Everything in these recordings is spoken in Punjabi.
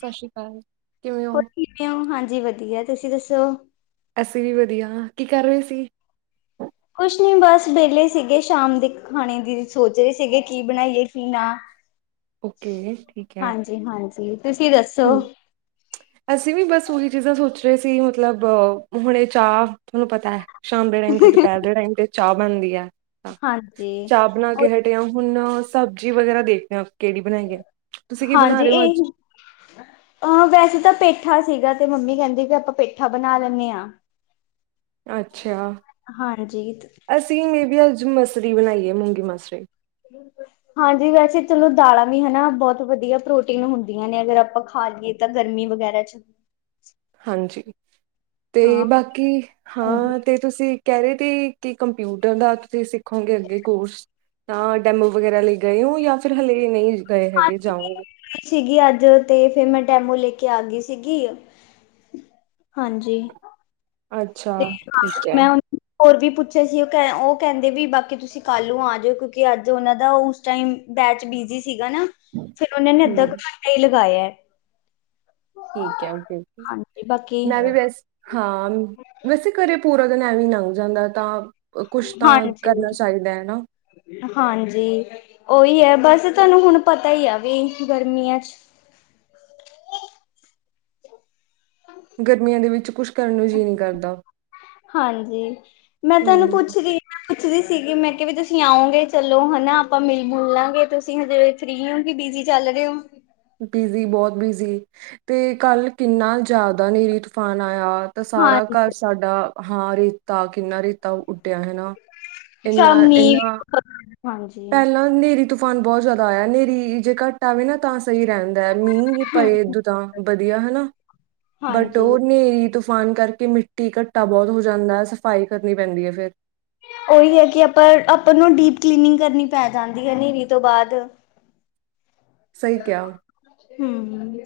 ਸਸਿ ਸ਼੍ਰੀ ਅਕਾਲ, ਕਿਵੇਂ ਔ ਕਿਉ ਹਾਂਜੀ ਵਦੀਆ, ਤੁਸੀਂ ਦੱਸੋ ਅਸੀਂ ਵੀ ਵਦੀਆ, ਕੀ ਕਰ ਰਹੇ ਸੀ ਕੁਛ ਨੀ ਬਸ ਵਿਹਲੇ ਸੀਗੇ ਸ਼ਾਮ ਦੇ ਖਾਣੇ ਦੀ ਸੋਚ ਰਹੇ ਸੀਗੇ ਕੀ ਬਣਾਈਏ ਕੀ ਨਾ ਓਕੇ ਠੀਕ ਹੈ ਹਾਂਜੀ ਤੁਸੀਂ ਦੱਸੋ ਹੰ ਅਸੀਂ ਵੀ ਬਸ ਉਹੀ ਚੀਜ਼ਾਂ ਸੋਚ ਰਹੇ ਸੀ। ਮਤਲਬ ਹੁਣੇ ਚਾਹ ਤੁਹਾਨੂੰ ਪਤਾ ਐ ਸ਼ਾਮ ਦੇ ਟਾਈਮ ਤੇ ਦੁਪਹਿਰ ਦੇ ਟਾਈਮ ਤੇ ਚਾਹ ਬਣਦੀ ਹੈ, ਹਾਂਜੀ, ਚਾਹ ਬਨਾ ਉਹ ਕੇ ਹ ਹੁਨ ਸਬਜ਼ੀ ਵਗੈਰਾ ਦੇਖਦੇ ਹਾਂ, ਕਿਹੜੀ ਬਣਾਈਏ ਤੁਸੀਂ ਕੀ ਬਣਾ ਹਾਂਜੀ ਰਹੇ ਹੋ ਇਹ ਅੱਜ? ਹੀ ਅ ਵੈਸੇ ਤਾਂ ਪੇਠਾ ਸੀਗਾ ਤੇ ਮੰਮੀ ਕਹਿੰਦੀ ਵੀ ਆਪਾਂ ਪੇਠਾ ਬਨਾ ਲੈਂਨੇ ਆ ਅੱਛਾ। ਹਾਂਜੀ ਤ। ਅਸੀਂ ਨੇ ਵੀ ਅੱਜ ਮਸਰੀ ਬਨਾਈ ਏ ਮੂੰਗੀ ਮਸਰੀ ਹਠ- [unintelligible] ਹਾਂਜੀ ਵੈਸੇ ਚਲੋ ਦਾਲਾਂ ਵੀ ਹੈਨਾ ਬਹੁਤ ਵਦੀਆ ਪ੍ਰੋਟੀਨ ਹੁੰਦੀਆਂ ਨੇ ਅਗਰ ਆਪਾਂ ਖਾ ਲਈਏ ਤਾਂ ਗਰਮੀ ਵਗੈਰਾ ਚ। ਹਾਂਜੀ, ਤੇ ਹਾਂ ਬਾਕੀ ਹਾਂਜੀ ਹਾਂ ਤੇ ਤੁਸੀਂ ਕਹਿ ਰਹੇ ਤੇ, ਕਿ ਕੰਪਿਊਟਰ ਦਾ ਤੁਸੀਂ ਸਿੱਖੋਗੇ ਅੱਗੇ ਕੋਰਸ ਤਾਂ ਡੈਮੋ ਵਗੈਰਾ ਲਈ ਗਏ ਔ ਜਾਂ ਫਿਰ ਹਲੇ ਨਹੀਂ ਗਏ ਹੈਗੇ ਹਾਂਜੀ, ਜਾਊਗੇ ਸੀਗੀ ਅੱਜ ਤੇ ਫੇਰ ਮੈਂ ਡੈਮੋ ਲੈਕੇ ਆ ਗਈ ਸੀਗੀ ਹਾਂਜੀ ਅੱਛਾ ਤੇ ਹਾਂ ਠੀਕ ਹੈ ਮੈਂ ਉਹਨੂੰ ਹੋਰ ਵੀ ਪੁੱਛੇ ਸੀ, ਉਹ ਕ ਉਹ ਕਹਿੰਦੇ ਵੀ ਬਾਕੀ ਤੁਸੀਂ ਕੱਲ ਨੂੰ ਆ ਜਾਇਓ, ਕਿਉਂਕਿ ਅੱਜ ਉਹਨਾਂ ਦਾ ਉਸ ਟਾਇਮ ਬੈਚ ਬਿਜੀ ਸੀਗਾ, ਨਾ ਫੇਰ ਉਹਨਾ ਨੇ ਅੱਦਾ ਕੇ ਹਮ ਘੰਟਾਂ ਈ ਲਗਾਇਆ ਐ। ਠੀਕ ਐ ਓਕੇ- ਓਕੇ ਮੈਂ ਵੀ ਵੈਸੇ, ਹਾਂ ਵੈਸੇ ਘਰੇ ਪੂ ਪੂਰਾਂ ਦਿਨ ਐਂਵੇਂ ਈ ਲੰਘ ਜਾਂਦਾ, ਤਾਂ ਕੁੱਛ ਤਾਂ ਕਰਨਾਂ ਹਾਂਜੀ ਚਾਹੀਦਾ ਐ ਨਾ ਹਾਂਜੀ ਉਹੀਂ ਹੈ, ਬਸ ਤੁਹਾਨੂੰ ਹੁਣ ਪਤਾ ਹੀ ਐ ਵੀ ਗਰਮੀਆਂ ਚ ਗਰਮੀਆਂ ਦੇ ਵਿੱਚ ਕੁੱਛ ਕਰਨ ਨੂੰ ਜੀਅ ਨੀਂ ਕਰਦਾ। ਹਾਂਜੀ, ਮੈਂ ਤੁਹਾਨੂੰ ਹਮ ਪੁੱਛ ਰੀ ਪੁੱਛਦੀ ਸੀਗੀ, ਮੈਂ ਕਿਹਾ ਵੀ ਤੁਸੀਂ ਆਓਗੇ ਚਲੋ ਹਨਾ ਆਪਾਂ ਮਿਲ ਮੁਲ ਲਾਂਗੇ, ਤੁਸੀਂ ਹਜੇ ਫਰੀ ਹੋ ਕਿ, ਬਿਜੀ ਚੱਲ ਰਹੇ ਓ। ਬਿਜੀ ਬਹੁਤ ਬਿਜੀ, ਤੇ ਕੱਲ ਕਿੰਨਾ ਜ਼ਿਆਦਾ ਹਨੇਰੀ- ਤੂਫਾਨ ਆਇਆ। ਤਾਂ ਸਾਰਾ ਹਾਂਜੀ ਘਰ ਸਾਡਾ, ਹਾਂ ਰੇਤਾ ਕਿੰਨਾ ਰੇ ਤਾਂ, ਉੱਡਿਆ ਹਨਾ ਸ਼ਾਮੀ ਏਨਾ-ਏਨਾ। ਹਾਂਜੀ। ਪਹਿਲਾਂ ਨੇਰੀ-ਤੂਫਾਨ ਬਹੁਤ ਜ਼ਿਆਦਾ ਆਇਆ, ਨੇਰੀ ਜੇ ਘੱਟ ਆਵੇ ਨਾ ਤਾਂ ਸਈ ਰਹਿੰਦਾ ਐ, ਮੀਂਹ ਪਏ ਦੂ ਤਾ, ਵਧੀਆ ਹਨਾ ਬਟ ਹਾਂਜੀ, ਓ ਨੇਰੀ-ਤੂਫਾਨ ਕਰਕੇ ਮਿੱ ਇਘੱਟਾ ਬਹੁਤ ਹੋ ਜਾਂਦਾ ਐ, ਸਫ਼ਾਈ ਕਰਨੀ ਪੈਂਦੀ ਐ ਫਿਰ। ਉਹੀ ਹੈ ਕਿ ਆਪਾਂ- ਆਪਾਂ ਨੂੰ ਡੀਪ ਕਲੀਨਿੰਗ ਕਰਨੀ ਪੈ ਜਾਂਦੀ ਐ ਨੇਰੀ ਤੋਂ ਬਾਅਦ। ਸਈ, ਕਿਆ। ਹੂੰ- ਹੂੰ।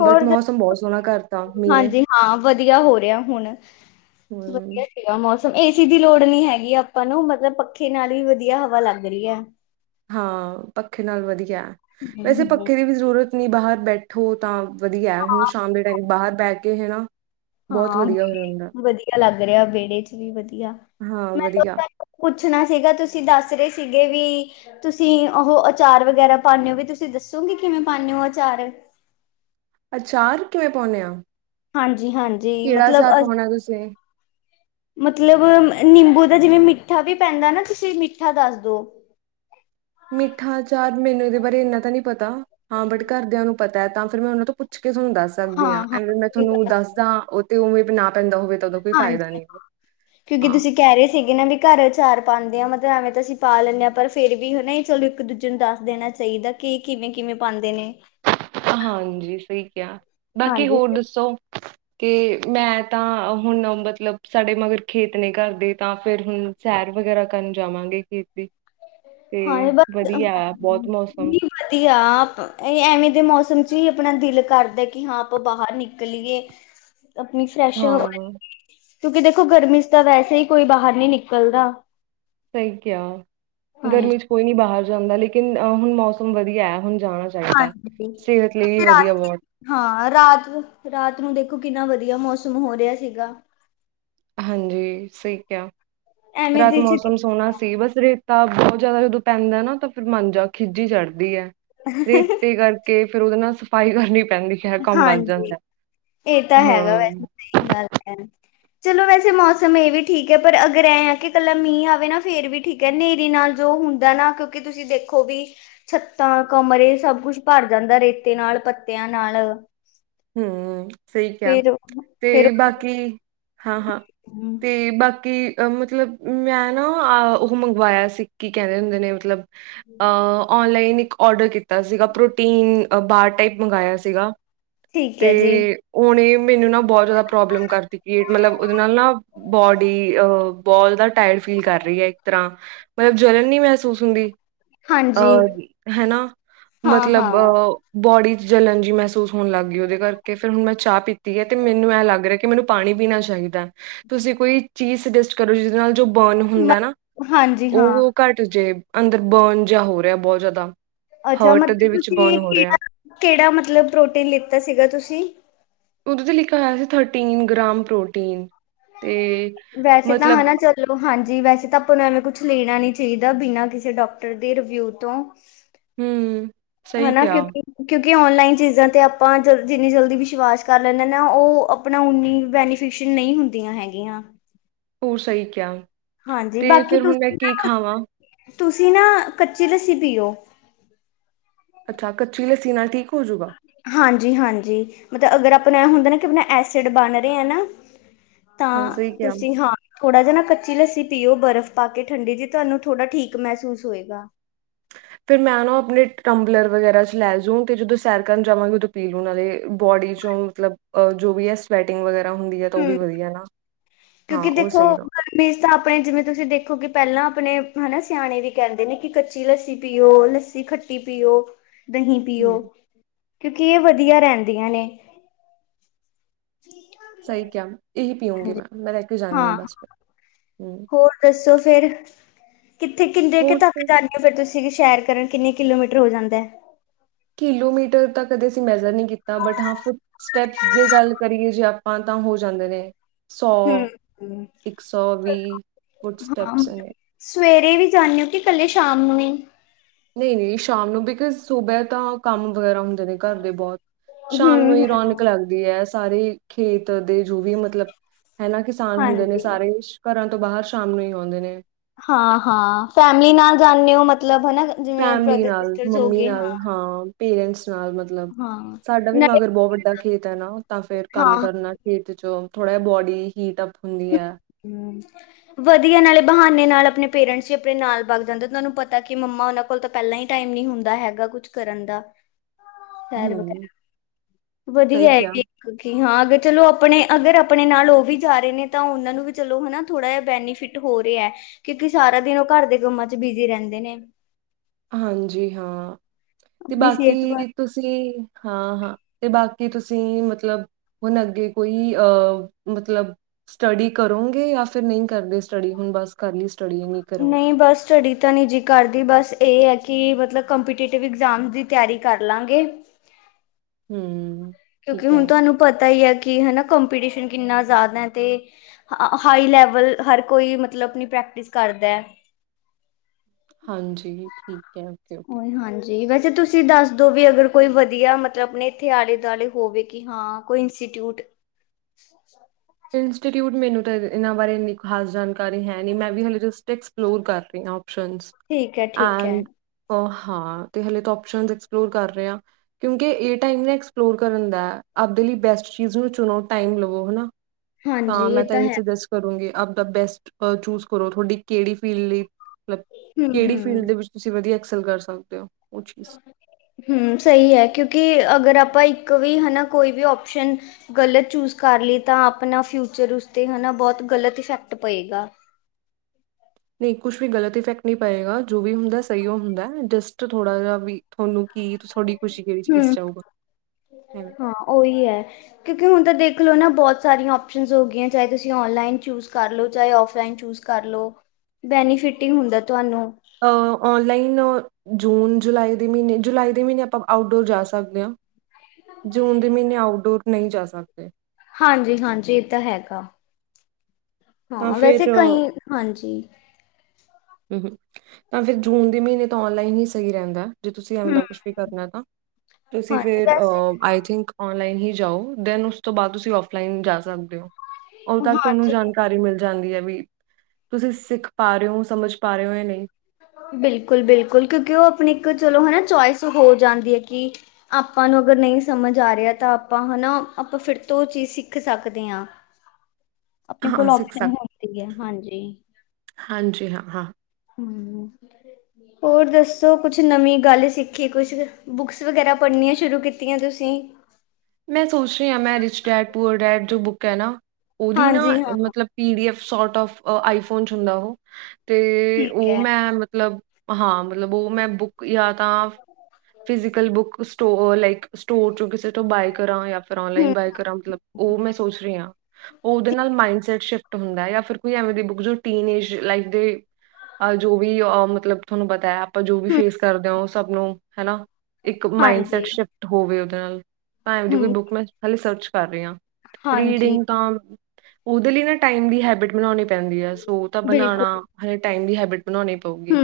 ਹੋਰ ਮੌਸਮ ਬਹੁਤ [unintelligible] ਸੋਹਣਾ ਕਰਤਾ ਮੀਂਹ ਨੇ ਹਾਂਜੀ, ਹਾਂ ਵਧੀਆ ਹੋ ਰਿਆ ਹੁਣ ਹੋਰ। ਵਧੀਆ ਸੀਗਾ ਮੌਸਮ, ਏਸੀ ਦੀ ਲੋੜ ਨੀ ਹੈਗੀ, ਆਪਾਂ ਨੂੰ ਮਤਲਬ ਪੱਖੇ ਨਾਲ ਵੀ ਵਧੀਆ ਹਵਾ ਲੱਗ ਰੀ ਐ। ਹਾਂ ਪੱਖੇ ਨਾਲ ਵਧੀਆ, ਵੈਸੇ ਹੂੰ-ਹੂੰ। ਪੱਖੇ ਦੀ ਵੀ ਜ਼ਰੂਰਤ ਨੀਂ ਬਾਹਰ ਬੈਠੋ ਤਾਂ ਵਧੀਆ ਐ, ਹੁਣ ਹਾਂ ਸ਼ਾਮ ਦੇ ਟਾਇਮ ਬਾਹਰ ਬਹਿ ਕੇ ਹੈਨਾ। ਹਾਂ ਵਧੀਆ ਲੱਗ ਰਿਹਾ, ਵਿਹੜੇ ਚ ਵੀ ਵਧੀਆ। ਹਾਂ ਵਧੀਆ ਪੁੱਛਣਾ ਸੀਗਾ, ਤੁਸੀਂ ਦੱਸ ਰਹੇ ਸੀਗੇ ਵੀ ਤੁਸੀਂ ਉਹ ਅਚਾਰ ਵਗੈਰਾ ਪਾਨੇ ਓ, ਵੀ ਤੁਸੀਂ ਦੱਸੋਗੇ ਕਿਵੇਂ ਪਾਨੇ ਓ ਅਚਾਰ ਅਚਾਰ, ਕਿਵੇਂ ਪਾਉਨੇ ਆ। ਹਾਂਜੀ-ਹਾਂਜੀ, ਕਿਹੜਾ ਮਤਲਬ ਅਚਾਰ ਅ ਪਾਉਣਾ ਤੁਸੀਂ ਮਤਲਬ ਨਿੰਬੂ ਦਾ ਜਿਵੇਂ ਮਿੱਠਾ ਵੀ ਪੈਂਦਾ ਨਾ, ਤੁਸੀਂ ਮਿੱਠਾ ਦੱਸ ਦੋ। ਮਿੱਠਾ ਚਾਰ ਮੈਨੂੰ ਇਹਦੇ ਬਾਰੇ ਇੰਨਾ ਤਾਂ ਨੀ ਪਤਾ, ਹਾਂ ਬਟ ਘਰਦਿਆਂ ਨੂੰ ਪਤਾ ਹੈ, ਤਾਂ ਫਿਰ ਮੈਂ ਉਹਨਾਂ ਤੋਂ ਪੁੱਛ ਕੇ ਤੁਹਾਨੂੰ ਦੱਸ ਸਕਦੀ ਆ, ਹਾਂ ਹਾਂ ਐਂਵੇਂ ਮੈਂ ਤੁਸੀਂ ਤੁਹਾਨੂੰ ਦੱਸ ਦਿਓ। ਦੱਸਦਾ। ਤੇ, ਉਵੇਂ ਬਣਾ ਤਾ ਨੀ ਦੋ ਗੇ ਤਦੋਂ। ਹਾਂਜੀ, ਕਿਉਂਕਿ ਤੁਸੀਂ ਕਹਿ ਰਹੇ ਸੀਗੇ ਨਾ ਵੀ ਘਰ ਅਚਾਰ ਪਾਂਦੇ ਆ, ਮਤਲਬ ਐਵੇਂ ਤਾਂ ਅਸੀਂ ਪਾ ਲੈਂਨੇ ਆ ਪਰ ਫੇਰ ਵੀ ਹਨਾ ਚਲੋ ਇੱਕ ਦੂਜੇ ਨੂੰ ਦੱਸ ਦੇਣਾ ਚਾਹੀਦਾ, ਕਿ ਕਿਵੇਂ -ਕਿਵੇਂ ਪਾਂਦੇ ਨੇ। ਹਾਂਜੀ ਸਈ ਕਿਆ, ਬਾਕੀ ਹੋਰ ਹਾਂਜੀ ਦੱਸੋ। ਕਿ ਮੈਂ ਤਾਂ ਹੁਣ ਮਤਲਬ ਸਾਡੇ ਮਗਰ ਖੇਤ ਨੇ ਘਰ ਦੇ, ਤਾਂ ਫਿਰ ਹੁਣ ਸੈਰ ਵਗੈਰਾ ਕਰਨ ਜਾਵਾਂਗੇ, ਸਵੇਰ ਦੀ ਹਾਂ ਤੇ ਬਸ ਵਧੀਆਂ ਵਾ ਬਹੁਤ ਮੌਸਮ। ਨੀ ਵਧੀਆ ਆਪ, ਐ ਐਵੇਂ ਦੇ ਮੌਸਮ ਚ ਹੀ ਆਪਣਾ ਦਿਲ ਕਰਦਾ, ਕਿ ਹਾਂ ਆਪਾਂ ਬਾਹਰ ਨਿਕਲੀਏ। [inaudible] ਆਪਣੀ ਫਰੈਸ਼ ਹਵਾਂ, ਹਾਂ ਕਿਉਂਕਿ ਦੇਖੋਂ ਗਰਮੀ ਚ ਤਾਂ ਵੈਸੇ ਈ ਕੋਈ ਬਾਹਰ ਨੀ ਨਿਕਲਦਾ। ਸਹੀ ਕਿਹਾ, ਹਾਂਜੀ ਗਰਮੀ ਚ ਕੋਈ ਨੀ ਬਾਹਰ ਜਾਂਦਾ। ਲੇਕਿਨ ਹੁਣ ਮੌਸਮ ਵਧੀਆ ਐ, ਹੁਣ ਜਾਣਾਂ ਹਾਂਜੀ, ਅੱਧੀ ਰਾਤੀਂ। ਹਾਂ ਰਾਤ- ਰਾਤ ਨੂੰ ਦੇਖੋ, ਕਿੰਨਾ ਵਧੀਆ ਮੌਸਮ ਹੋ ਰਿਹਾ ਸੀਗਾ। ਹਾਂਜੀ ਸਹੀ ਕਿਹਾਂ, ਐਵੇਂ ਰਾਤ ਦੀ ਚ ਮੌਸਮ ਸੋਹਣਾ ਸੀ ਬਸ ਰੇ ਤਾਂ ਬਹੁਤ ਜ਼ਿਆਦਾ ਜਦੋਂ ਪੈਂਦਾ ਨਾ, ਤਾਂ ਫਿਰ ਮੰਨ ਜਾ ਖਿਝੀ ਚੜ੍ਹਦੀ ਹੈ, ਰੇਤੇ ਕਰਕੇ। ਕੇ ਫਿਰ ਉਹਦੇ ਨਾਲ ਸਫ਼ਾਈ ਕਰਨੀ ਪੈਂਦੀ ਹੈ, ਕੰਮ ਵੱਧ ਹਾਂਜੀ ਜਾਂਦਾ, ਇਹ ਤਾਂ ਹੈਗਾ ਹਾਂ। ਵੈਸੇ ਸਹੀ ਗੱਲ ਹੈ। ਚਲੋ ਵੈਸੇ ਮੌਸਮ ਇਹ ਵੀ ਠੀਕ ਹੈ, ਪਰ ਅਗਰ ਐ ਆ ਕਿ ਇਕੱਲਾ ਮੀਂਹ ਆਵੇ ਨਾ ਫੇਰ ਵੀ ਠੀਕ, ਕਹਿ ਨੇਰੀ ਦੇ ਨਾਲ ਜੋ ਹੁੰਦਾ ਨਾ, ਕਿਉਂਕਿ ਤੁਸੀਂ ਦੇਖੋ ਵੀ, ਛੱਤਾਂ, ਕਮਰੇ, ਸਭ ਕੁਛ ਭਰ ਜਾਂਦਾ, ਰੇਤੇ ਨਾਲ ਪੱਤਿਆਂ ਨਾਲ। ਹੂੰ, ਸਹੀ ਕਿਹਾ, ਫਿਰ ਫਿਰ ਤੇ ਬਾਕੀ। ਹਾਂ-ਹਾਂ ਹਮ, ਤੇ ਬਾਕੀ, ਮਤਲਬ। ਮੈਂ ਨਾ, ਉਹ ਮੰਗਵਾਇਆ ਸੀ, ਕੀ ਕਹਿੰਦੇ ਹੁੰਦੇ ਨੇ, ਮਤਲਬ ਅਹ ਔਨਲਾਈਨ, ਇੱਕ ਔਡਰ ਕੀਤਾ ਸੀਗਾ, ਪ੍ਰੋਟੀਨ ਅ ਬਾਰ ਟਾਈਪ ਮੰਗਵਾਇਆ ਸੀਗਾ। ਠੀਕ ਤੇ ਹੈ ਜੀ ਹੁਣ ਇਹ ਮੈਨੂੰ ਨਾ ਬਹੁਤ ਜ਼ਿਆਦਾ ਪ੍ਰੋਬਲਮ ਕਰ ਦਿੰਦੀ ਏ ਮਤਲਬ ਉਹਦੇ ਨਾਲ ਨਾ ਬੋਡੀ ਅ ਬਹੁਤ ਦਾ ਟਾਇਰਡ ਫੀਲ ਕਰ ਰਹੀ ਹੈ ਇੱਕ ਤਰ੍ਹਾਂ ਮਤਲਬ ਜਲਣ ਨੀ ਮਹਿਸੂਸ ਹੁੰਦੀ ਹਾਂਜੀ ਅਹ ਹਨਾ ਹਾਂ ਮਤਲਬ ਹਾਂ ਅਹ ਬੋਡੀ ਚ ਜਲਣ ਜਹੀ ਮਹਿਸੂਸ ਹੋਣ ਲੱਗ ਗਈ। ਉਹਦੇ ਕਰਕੇ ਫਿਰ ਹੁਣ ਮੈਂ ਚਾਹ ਪੀਤੀ ਹੈ ਤੇ ਮੈਨੂੰ ਇਹ ਲੱਗ ਰਿਹਾ ਕਿ ਮੈਨੂੰ ਪਾਣੀ ਪੀਣਾ ਚਾਹੀਦਾ। ਤੁਸੀਂ ਕੋਈ ਚੀਜ਼ ਸੁਜੈਸਟ ਕਰੋ ਜਿਹਦੇ ਨਾਲ ਜੋ ਬਰਨ ਮ- ਹੁੰਦਾ ਨਾ, ਹਾਂਜੀ ਹਾਂ ਉਹ ਘੱਟ ਜੇ ਅੰਦਰ ਬਰਨ ਜਾਂ ਹੋ ਰਿਹਾ ਬਹੁਤ ਜ਼ਿਆਦਾ। ਅੱਛਾ ਹਰਟ ਦੇ ਮਤਲਬ ਵਿੱਚ ਬਰਨ ਤੁਸੀਂ ਹੋ ਰਿਹਾ। ਕਿਹੜਾ-ਕਿਹੜਾ ਮਤਲਬ ਪ੍ਰੋਟੀਨ ਲਿੱਤਾ ਸੀਗਾ ਤੁਸੀਂ? ਉਦੋਂ ਤੇ ਲਿਖਿਆ ਹੋਇਆ ਸੀ ਥਰਟੀਨ ਗ੍ਰਾਮ ਪ੍ਰੋਟੀਨ ਤੇ, ਮਤਲਬ ਲੋ ਹਾਂਜੀ ਵੈਸੇ ਤਾਂ ਆਪਾਂ ਨੂੰ ਐਵੇਂ ਕੁਛ ਲੈਣਾ ਨੀ ਚਾਹੀਦਾ ਬਿਨਾਂ ਕਿਸੇ ਡਾਕਟਰ ਦੇ ਰਿਵਿਊ ਤੋਂ ਹੂੰ। ਸਹੀ ਹਨਾ ਕਿਹਾ ਕਿਉਂਕਿ, ਕਿਉਂਕਿ ਔਨਲਾਈਨ ਚੀਜ਼ਾਂ ਤੇ ਆਪਾਂ ਜਿੰਨੀ ਜਲਦੀ ਵਿਸ਼ਵਾਸ ਕਰ ਲੈਂਦੇ ਨਾ ਉਹ ਆਪਣਾ ਓਨੀ ਬੈਨੀਫਿਸ਼ਅਲ ਨਹੀਂ ਹੁੰਦੀਆਂ ਹੈਗੀਆਂ। ਹੋਰ ਸਹੀ ਕਿਹਾ ਹਾਂਜੀ ਤੇ ਬਾਕੀ ਫਿਰ ਹੁਣ ਮੈਂ ਤੁਸੀਂ ਕੀ ਨਾ ਖਾਵਾਂ? ਤੁਸੀਂ ਨਾ ਕੱਚੀ ਲੱਸੀ ਪੀਓ। ਅੱਛਾ ਕੱਚੀ ਲੱਸੀ ਨਾਲ ਠੀਕ ਹੋਜੂਗਾ। ਹਾਂਜੀ-ਹਾਂਜੀ, ਮਤਲਬ ਅਗਰ ਆਪਣਾ ਇਹ ਹੁੰਦਾ ਨਾ ਕਿ ਆਪਣਾ ਐਸਿਡ ਬਣ ਰਿਹਾ ਹੈ ਨਾ ਹਾਂ ਤਾਂ, ਸਹੀ ਕਿਹਾ। ਤੁਸੀਂ ਹਾਂ ਥੋੜ੍ਹਾ ਜਾ ਨਾ ਕੱਚੀ ਲੱਸੀ ਪੀਓ ਬਰਫ਼ ਪਾ ਕੇ ਠੰਡੀ ਜੀ ਤੁਹਾਨੂੰ ਥੋੜਾ ਠੀਕ ਮਹਿਸੂਸ ਹੋਏਗਾ। ਫਿਰ ਮੈਂ ਨਾ ਆਪਣੇ ਟੰਬਲਰ ਵਗੈਰਾ ਚ ਲੈਜਊ ਤੇ ਜਦੋਂ ਸੈਰ ਕਰਨ ਜਾਵਾਂਗੇ ਉਦੋਂ ਪੀਲੋ ਨਾਲੇ ਬੋਡੀ ਚੋਂ ਮਤਲਬ ਅ ਜੋ ਵੀ ਹੈ ਡਾਈਟਿੰਗ ਵਗੈਰਾ ਹੁੰਦੀ ਹੈ ਤਾਂ ਉਹ ਵੀ ਹੂੰ ਵਧੀਆ ਨਾ, ਹਾਂ ਉਹ ਸਹੀ ਰਹੇ। ਮੇਨ ਤਾਂ ਆਪਣੇ ਜਿਵੇਂ ਤੁਸੀਂ ਦੇਖੋ ਕਿ ਪਹਿਲਾਂ ਆਪਣੇ ਹਨਾ ਸਿਆਣੇ ਵੀ ਕਹਿੰਦੇ ਨੇ ਕਿ ਕੱਚੀ ਲੱਸੀ ਪੀਓ ਲੱਸੀ ਤੁਸੀਂ ਖੱਟੀ ਪੀਓ, ਦਹੀਂ ਪੀਓ, ਹੂੰ ਕਿਉਂਕਿ ਇਹ ਵਧੀਆ ਰਹਿੰਦੀਆਂ ਨੇ। ਸਹੀ ਕਿਆ ਇਹੀ ਪੀਉਂਗੀ ਹਾਂਜੀ ਮੈ, ਮੈਂ ਲੈ ਕੇ ਜਾਂਦੀ ਹਾਂ ਬਸ ਫਿਰ, ਹੂੰ। ਹੋਰ ਦੱਸੋ ਫੇਰ, ਕਿੱਥੇ ਕਿੰਨੇ ਕੇ ਹੋਰ ਤੱਕ ਤੇ ਜਾਂਦੇ ਫੇਰ ਤੁਸੀਂ ਸ਼ੈਰ ਕਰਨ ਕਿੰਨੇ ਕਿਲੋਮੀਟਰ ਹੋ ਜਾਂਦਾ ਹੈ? ਕਿਲੋਮੀਟਰ ਤਾਂ ਕਦੇ ਅਸੀਂ ਮੈਜਰ ਨਹੀਂ ਕੀਤਾ ਬਟ ਹਾਂ ਫੁਟ ਸਟੈਪਸ ਦੀ ਗੱਲ ਕਰੀਏ ਜੇ ਆਪਾਂ ਤਾਂ ਹੋ ਜਾਂਦੇ ਨੇ। ਸੌ, ਹਮ ਹਮ ਇੱਕ ਸੌ ਵੀਹ ਫੁਟ ਹਾਂ ਸਟੈਪਸ ਨੇ। ਸਵੇਰੇ ਵੀ ਜਾਂਨੇ ਹੋ ਕਿ ਇਕੱਲੇ ਸ਼ਾਮ ਨੂੰ ਈ? ਨਹੀ-ਨਹੀ, ਸ਼ਾਮ ਨੂੰ ਬਿਕੋਜ ਸੂਬੇ ਤਾਂ ਕੰਮ ਵਗੈਰਾ ਹੁੰਦੇ ਨੇ। ਘਰ ਦੇ ਬਹੁਤ, ਸ਼ਾਮ ਨੂੰ ਹਮ ਹੀ ਹਮ ਰੌਣਕ ਲੱਗਦੀ ਦੀ ਹੈ ਸਾਰੇ ਖੇਤ ਦੇ ਜੋ ਵੀ ਮਤਲਬ ਹਨਾ ਕਿਸਾਨ ਹੁੰਦੇ ਨੇ ਹਾਂਜੀ ਸਾਰੇ ਘਰਾਂ ਤੋਂ ਬਾਹਰ ਸ਼ਾਮ ਨੂੰ ਹੀ ਆਉਂਦੇ ਨੇ। ਹਾਂ - ਹਾਂ ਫੈਮਿਲੀ ਨਾਲ ਜਾਂਦੇ ਹੋ, ਮਤਲਬ ਹਨ? ਫੈਸਿਲੀ ਨਾਲ, ਮੰਮੀ ਨਾਲ ਹਾਂ। ਪੇਰੈਂਟਸ ਨਾਲ ਮਤਲਬ, ਹਾਂ ਸਾਡਾ ਵੀ ਨਾਲੇ ਮਗਰ ਬਹੁਤ ਵੱਡਾ ਖੇਤ ਹੈ ਨਾ, ਤਾਂ ਫਿਰ ਕੰਮ ਹਾਂ ਕਰਨਾ ਖੇਤ 'ਚੋ ਜਾਓ, ਥੋੜਾ ਜਹਾ ਬੋਡੀ ਹੀਟ ਅੱਪ - ਹੁੰਦੀ ਹੈ। ਹਮ। ਵਧੀਆ, ਨਾਲੇ ਬਹਾਨੇ ਨਾਲ ਆਪਣੇ ਪੇਰੈਂਟਸ ਹੀ ਆਪਣੇ ਨਾਲ ਬਣਾ ਜਾਂਦੇ, ਤੁਹਾਨੂੰ ਪਤਾ ਕਿ ਮੰਮਾ ਉਹਨਾਂ ਕੋਲ ਤਾਂ ਪਹਿਲਾਂ ਹੀ ਟਾਈਮ ਨਹੀਂ ਹੁੰਦਾ ਹੈਗਾ, ਕੁਛ ਕਰਨ ਦਾ। ਸੈਰ ਹੂੰ ਵਗੈਰਾ ਵਧੀਆ ਸਹੀ ਕਿਹਾ ਹੈਗੀ ਕਿਉਂਕਿ ਹਾਂ, ਅਗਰ ਚਲੋ ਆਪਣੇ ਅਗਰ ਆਪਣੇ ਨਾਲ ਉਹ ਵੀ ਜਾ ਰਹੇ ਨੇ ਤਾਂ ਉਹਨਾਂ ਨੂੰ ਵੀ ਚਲੋ, ਹਨਾ ਥੋੜ੍ਹਾ - ਜਿਹਾ ਬੈਨੀਫਿਟ ਹੋ ਰਿਹਾ ਹੈ। ਕਿਉਂਕਿ ਸਾਰਾ ਦਿਨ ਉਹ ਘਰ ਦੇ ਕੰਮਾਂ 'ਚ ਬਿਜ਼ੀ ਰਹਿੰਦੇ ਨੇ। ਹਾਂਜੀ ਹਾਂ, ਤੇ ਆਪਣੀ ਸਿਹਤ ਬਾਰੇ ਬਾਕੀ ਤੁਸੀਂ ਹਾਂ, ਹਾਂ, ਤੇ ਬਾਕੀ ਤੁਸੀਂ ਮਤਲਬ ਹੁਣ ਅੱਗੇ ਕੋਈ ਅਹ ਮਤਲਬ ਸਟੱਡੀ ਕਰੋਂਗੇ, ਪਾ ਫਿਰ ਨਹੀਂ ਕਰਦੇ ਸਟੱਡੀ? ਹੁਣ ਬਸ ਕਰ ਲਈ ਸਟੱਡੀ, ਇੰਨੀ? ਨਹੀਂ ਬੱਸ। ਸਟੱਡੀ ਤਾਂ ਨਹੀਂ ਜੀ ਕਰਦੀ, ਬੱਸ ਇਹ ਹੈ ਕਿ ਮਤਲਬ ਕੰਪੀਟੀਟਿਵ ਇਗਜ਼ਾਮ ਦੀ ਤਿਆਰੀ ਕਰ ਲਵਾਂਗੇ। ਹਮ। ਕਿਉਂਕਿ ਹੁਣ ਤੁਹਾਨੂੰ ਪਤਾ ਹੀ ਹੈ। ਕਿ ਹਨਾ ਕੰਪੀਟੀਸ਼ਨ ਕਿੰਨਾ ਜ਼ਿਆਦਾ ਹੈ। ਤੇ ਹਾਂ, ਹਾਈ ਲੈਵਲ ਹਰ ਕੋਈ, ਮਤਲਬ ਆਪਣੀ ਪ੍ਰੈਕਟਿਸ ਕਰਦਾ ਏ। ਹਾਂਜੀ, ਠੀਕ ਹੈ। ਉ ਓਕੇ-ਓਕੇ। ਹਾਂਜੀ, ਵੈਸੇ ਤੁਸੀਂ ਦੱਸ ਦਉ ਵੀ ਅਗਰ ਕੋਈ ਵਧੀਆ ਮਤਲਬ ਆਪਣੇ ਇੱਥੇ ਆਲੇ - ਦੁਆਲੇ ਹੋਵੇ ਕਿ ਹਾਂ, ਕੋਈ ਇੰਸਟੀਚਿਊਟ। ਇੰਸਟਿਊਟ ਮੈਨੂੰ ਤਾਂ ਇਹਨਾਂ ਬਾਰੇ ਇੰਨੀ ਖਾਸ ਜਾਣਕਾਰੀ ਹੈ ਨਹੀਂ, ਮੈਂ ਵੀ ਹਲੇ ਸਟਿਕਸ ਫਲੋਰ ਕਰ ਰਹੀ ਹੈ, ਆਪਸ਼ਨਸ ਠੀਕ ਹੈ ਠੀਕ ਹੈ ਉ, ਹਾਂ, ਤੇ ਹਲੇ ਆਪਸ਼ਨਸ ਐਕਸਪਲੋਰ ਕਰ ਰਹੇ ਆ। ਕਿਉਂਕਿ ਇਹ ਟਾਈਮ ਨਾ, ਐਕਸਪਲੋਰ ਕਰਨ ਦਾ ਆਪਦੇ ਲਈ ਬੈਸਟ ਚੀਜ਼ ਨੂੰ ਚੁਣੋ ਟਾਈਮ ਲਵੋ ਹਨਾ। ਤਾਂ, ਹਾਂਜੀ ਮੈਂ ਇਹ ਤਾਂ, ਇਹੀ ਹੈ ਸੁਜੈਸਟ ਕਰੂੰਗੀ ਅ ਦਾ ਬੈਸਟ ਚੂਜ ਕਰੋ, ਤੁਹਾਡੀ ਕਿਹੜੀ ਫੀਲਡ ਲਈ। ਮਤਲਬ ਹਮ ਕਿਹੜੀ ਫੀਲਡ ਹਮ ਦੇ ਵਿੱਚ ਤੁਸੀਂ ਵਧੀਆ ਐਕਸਲ ਕਰ ਸਕਦੇ ਹੋ। ਉਹ ਚੀਜ਼ ਹਮ, ਸਹੀ ਹੈ। ਕਿਉਂਕਿ ਅਗਰ ਆਪਾਂ ਇੱਕ ਵੀ, ਹਨਾ ਕੋਈ ਵੀ ਓਪਸ਼ਨ ਗਲਤ ਚੂਜ ਕਰ ਲਈ ਤਾਂ ਆਪਣਾ ਫਿਊਚਰ ਉਸਤੇ ਹਨਾ, ਬਹੁਤ ਗਲਤ ਇਫੈਕਟ ਪਏਗਾ। ਨਹੀਂ, ਕੁਛ ਵੀ ਗ਼ਲਤ ਇਫੈਕਟ ਨਹੀਂ ਪਏਗਾ ਜੋ ਵੀ ਹੁੰਦਾ। ਸਹੀ ਉਹ ਹੁੰਦਾ ਜਸਟ ਥੋੜਾ ਜਿਹਾ ਵੀ ਤੁਹਾਨੂੰ ਕੀ ਤੁਹਾਡੀ ਖੁਸ਼ੀ ਕਿਹੜੀ ਚੀਜ਼ 'ਚ ਆਊਗਾਵੇਂ ਉਹ ਹੀ ਏ। ਕਿਉਂਕਿ ਹੁਣ ਤਾਂ ਦੇਖਲੋ ਨਾ, ਬਹੁਤ ਸਾਰੀਆਂ ਆਪਓਪਸ਼ਨ ਹੋ ਗਈਆਂ ਚਾਹੇ, ਤੁਸੀਂ ਔਨਲਾਈਨ ਚੂਜ ਕਰ ਲੋ। ਚਾਹੇ ਫਲਾਈਨ ਚੂਜ਼ ਕੁਛ ਕਰਲੋ ਬੈਨੀਫਿਟ ਹੀ ਹੁੰਦਾ ਤੁਹਾਨੂੰ। ਅ ਔਨਲਾਈਨ ਔਹ ਜੂਨ-ਜੁਲਾਈ ਦੇ ਮਹੀਨੇ ਜੁਲਾਈ ਦੇ, ਮਹੀਨੇ ਆਪਾਂ ਆਊਟਡੋਰ ਜਾ ਸਕਦੇ ਹਾਂ। ਜੂਨ ਦੇ ਮਹੀਨੇ, ਆਊਟਡੋਰ ਨਹੀਂ ਜਾ ਸਕਦੇ। ਹਾਂਜੀ-ਹਾਂਜੀ ਇਹ ਤਾਂ ਹੈਗਾ ਤਾਂ ਹਾਂ, ਵੈਸੇ ਫਿਰ ਅ, ਕਈ ਹਾਂਜੀ। ਹਮ, ਹ ਤਾਂ ਫਿਰ ਜੂਨ ਦੇ ਮਹੀਨੇ ਤਾਂ ਔਨਲਾਈਨ ਹੀ ਸਹੀ ਰਹਿੰਦਾ ਜੇ ਤੁਸੀਂ ਐਵੇਂ ਹੂੰ ਦਾ ਕੁਛ ਵੀ ਕਰਨਾ ਤਾਂ। ਤੁਸੀਂ ਹਾਂਜੀ ਫਿਰ ਵੈਸੇ ਅ, ਆਈ ਥਿੰਕ। ਔਨਲਾਈਨ ਹੀ ਜਾਓ, ਦੈਨ ਉਸ ਤੋਂ ਬਾਅਦ ਤੁਸੀਂ ਔਫਲਾਈਨ ਜਾ ਸਕਦੇ ਹੋ। ਉਦੋਂ ਤੱਕ ਤੁਹਾਨੂੰ ਹਾਂਜੀ ਜਾਣਕਾਰੀ ਮਿਲ ਜਾਂਦੀ ਹੈ। ਵੀ ਤੁਸੀਂ ਸਿੱਖ ਪਾ ਰਹੇ ਹੋ ਸਮਝ ਪਾਰੇ ਹੋਏ ਨੇ। ਬਿਲਕੁੱਲ-ਬਿਲਕੁੱਲ ਕਿਉਂਕਿ ਓ ਆਪਣੀ ਇੱਕ ਚਲੋ ਹਨਾ ਚੋਇਸ ਹੋ ਜਾਂਦੀ ਐ ਕਿ ਆਪਾਂ ਨੂੰ ਅਗਰ ਨਈ ਸਮਝ ਆ ਰੇਆ ਤਾਂ ਆਪਾਂ ਹਨਾ ਆਪਾਂ ਫਿਰ ਤੋਂ ਓ ਚੀਜ਼ ਸਿੱਖ ਸਕਦੇ ਆ। [inaudible] ਆਪਣੇ ਹਾਂ ਕੋਲ ਸਿੱਖ ਓਪਸ਼ਨ ਸਕ ਹੁੰਦੀ ਐ ਹਾਂਜੀ। ਹਾਂਜੀ ਹਾਂ-ਹਾਂ। ਹੂੰ, ਹੋਰ ਦੱਸੋ ਕੁਛ ਨਮੀ ਗੱਲ ਸਿੱਖੀ ਕੁਛ ਬੁੱਕਸ ਵਗੈਰਾ ਪੜਨੀਆਂ ਸ਼ੁਰੂ ਕੀਤੀਆਂ ਤੁਸੀਂ। ਮੈਂ ਸੋਚ ਰੀ ਆ ਮੈਂ ਰਿਚ ਡੈਡ ਪੂਅਰ ਡੈਡ ਜੋ ਬੁੱਕ ਐ ਨਾ, ਉਦੀ ਨਾ ਹਾਂਜੀ ਹਾਂ ਮਤਲਬ P D F sort of iPhones 'ਚ ਹੁੰਦਾ ਉਹ 'ਤੇ ਠੀਕ ਓ ਹੈ ਮੈਂ ਮਤਲਬ ਹਾਂ ਮਤਲਬ ਓ ਮੈਂ ਬੁੱਕ ਜਾਂ ਤਾਂ, ਫੀਜੀਕਲ ਬੁੱਕ ਸਟੋ ਓ ਲਾਈਕ ਸਟੋਰ 'ਚ ਕਿ ਸੀ ਟੋ ਬਾਏ ਕਰਾਂ ਜਾਂ ਫੇਰ ਔਨਲਾਇਨ ਹੂੰ-ਹੂੰ ਬਾਏ ਕਰਾਂ ਮਤਲਬ ਓ ਮੈਂ ਸੋਚ ਰੀ ਆ ਉਦੇ ਨਾਲ ਮਾਇਡ ਸਟ ਹੁੰਦਾ ਆ ਜਾਂ ਫਿਰ ਕੋਈ ਐਵੇਂ ਦੀ ਬੁੱਕ ਜੋ ਟੀਨ ਏਜ ਲਾਈਫ ਦੇ ਅ ਜੋ ਵੀ ਅ ਮਤਲਬ ਤੁਹਾਨੂੰ ਪਤਾ ਐ ਆ ਪਾਂ ਜੋ ਵੀ ਫੇਸ ਕਰਦੇ ਆ ਓ ਸਭ ਨੂੰ ਹੈਨਾ ਇੱਕ ਮਾਇੰਡਸੈਟ ਹਾਂਜੀ ਸ਼ਿਫਟ ਹੋਵੇ ਉਦੇ ਨਾਲ। ਭੈਣ ਦੀ ਕੋਈ ਹੂੰ ਬੁੱਕ ਮੈਂ ਹਾਲੇ ਸਰਚ ਕਰ ਰੀ ਆ, ਹਾਂਜੀ ਰੀਡਿੰਗ ਤਾਂ ਉਦੇ ਲਈ ਨਾ ਟਾਈਮ ਦੀ ਹੈਬਿਟ ਬਣਾਉਣੀ ਪੈਂਦੀ ਐ ਸੋ ਓ ਤਾਂ ਬਣਾਉਣਾ ਬਿਲਕੁਲ ਹਜੇ ਟਾਈਮ ਦੀ ਹੈਬਿਟ ਬਣਾਉਣੀ ਪਊਗੀ।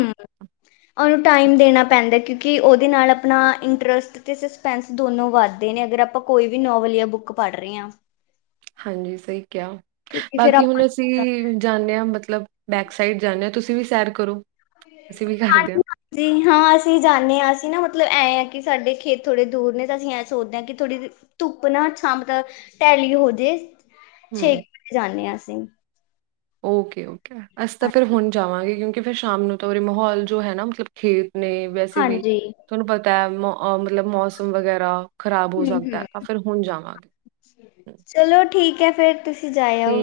ਉਨੂੰ ਟਾਈਮ ਦੇਨਾ ਪੈਂਦਾ ਕਿਉਂਕਿ ਉਦੇ ਨਾਲ ਆਪਨਾ ਇੰਨਟਰਸ ਟ 'ਤੇ ਸਸਪੈਂਸ ਦੋਨੋ ਵੱਧਦੇ ਨੇ ਅਗਰ ਆਪਾਂ ਕੋਈ ਵੀ ਨੋਵਲ ਜਾਂ ਬੁੱਕ ਪੜ ਰੇ ਆ। ਹਾਂਜੀ ਸਈ ਕੇਆ ਕਿਉਂਕਿ ਫਿਰ ਬਾਕੀ ਆਪਾਂ ਹੁਣ ਅ ਸੀਂ ਜਾਂਨੇ ਆ ਮਤਲਬ ਬੈਕ ਸਾਈਡ ਜਾਂਨੇ ਆ ਤੁਸੀਂ ਵੀ ਸੈਰ ਕਰੋ, ਅਸੀਂ ਵੀ ਕਰਦੇ ਆ। ਜੀ ਹਾਂ ਅਸੀਂ ਜਾਂਨੇ ਆ ਅਸੀਂ ਨਾ ਮਤਲਬ ਐਂ ਆ ਕਿ ਸਾਡੇ ਖੇਤ ਥੋੜੇ ਦੂਰ ਨੇ ਤਾਂ ਅਸੀਂ ਐਂ ਸੋਚਦੇ ਆ ਕਿ ਥੋੜੀ ਧੁੱਪ ਨਾ ਛਾਂ ਮਤਲ ਟੈਲੀ ਹੋਜੇ, ਛੇ ਜਾਂਨੇ ਆ ਅਸੀਂ। ਓਕੇ-ਓਕੇ ਅਸੀਂ ਤਾਂ ਹਾਂ- ਫੇਰ ਹੁਣ ਜਾਵਾਂਗੇ ਕਿਉਂ ਕਿ ਫੇਰ ਸ਼ਾਮ ਨੂੰ ਤਾਂ ਉਰੇ ਮਾਹੌਲ ਜੋ ਹੈ ਨਾ ਮਤਲਬ ਖੇਤ ਨੇ ਵੈਸੇ ਵੀ ਹਾਂਜੀ ਤੁਹਾਨੂੰ ਪਤਾ ਐ ਮੌ ਅ ਮਤਲਬ ਮੌਸਮ ਵਗੈਰਾ ਖ਼ਰਾਬ ਹੋ ਹੂੰ ਜਾਂਦੈ ਹੂੰ ਤਾਂ ਫੇਰ ਹੁਣ ਜਾਵਾਂਗੇ। ਹਮ, ਚਲੋ ਠੀਕ ਐ ਫੇਰ ਤੁਸੀਂ ਜਾਏ ਆਓ,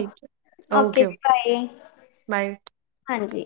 ਓਕੇ ਜੀ ਬਾਏ, ਬਾਏ ਹਾਂਜੀ।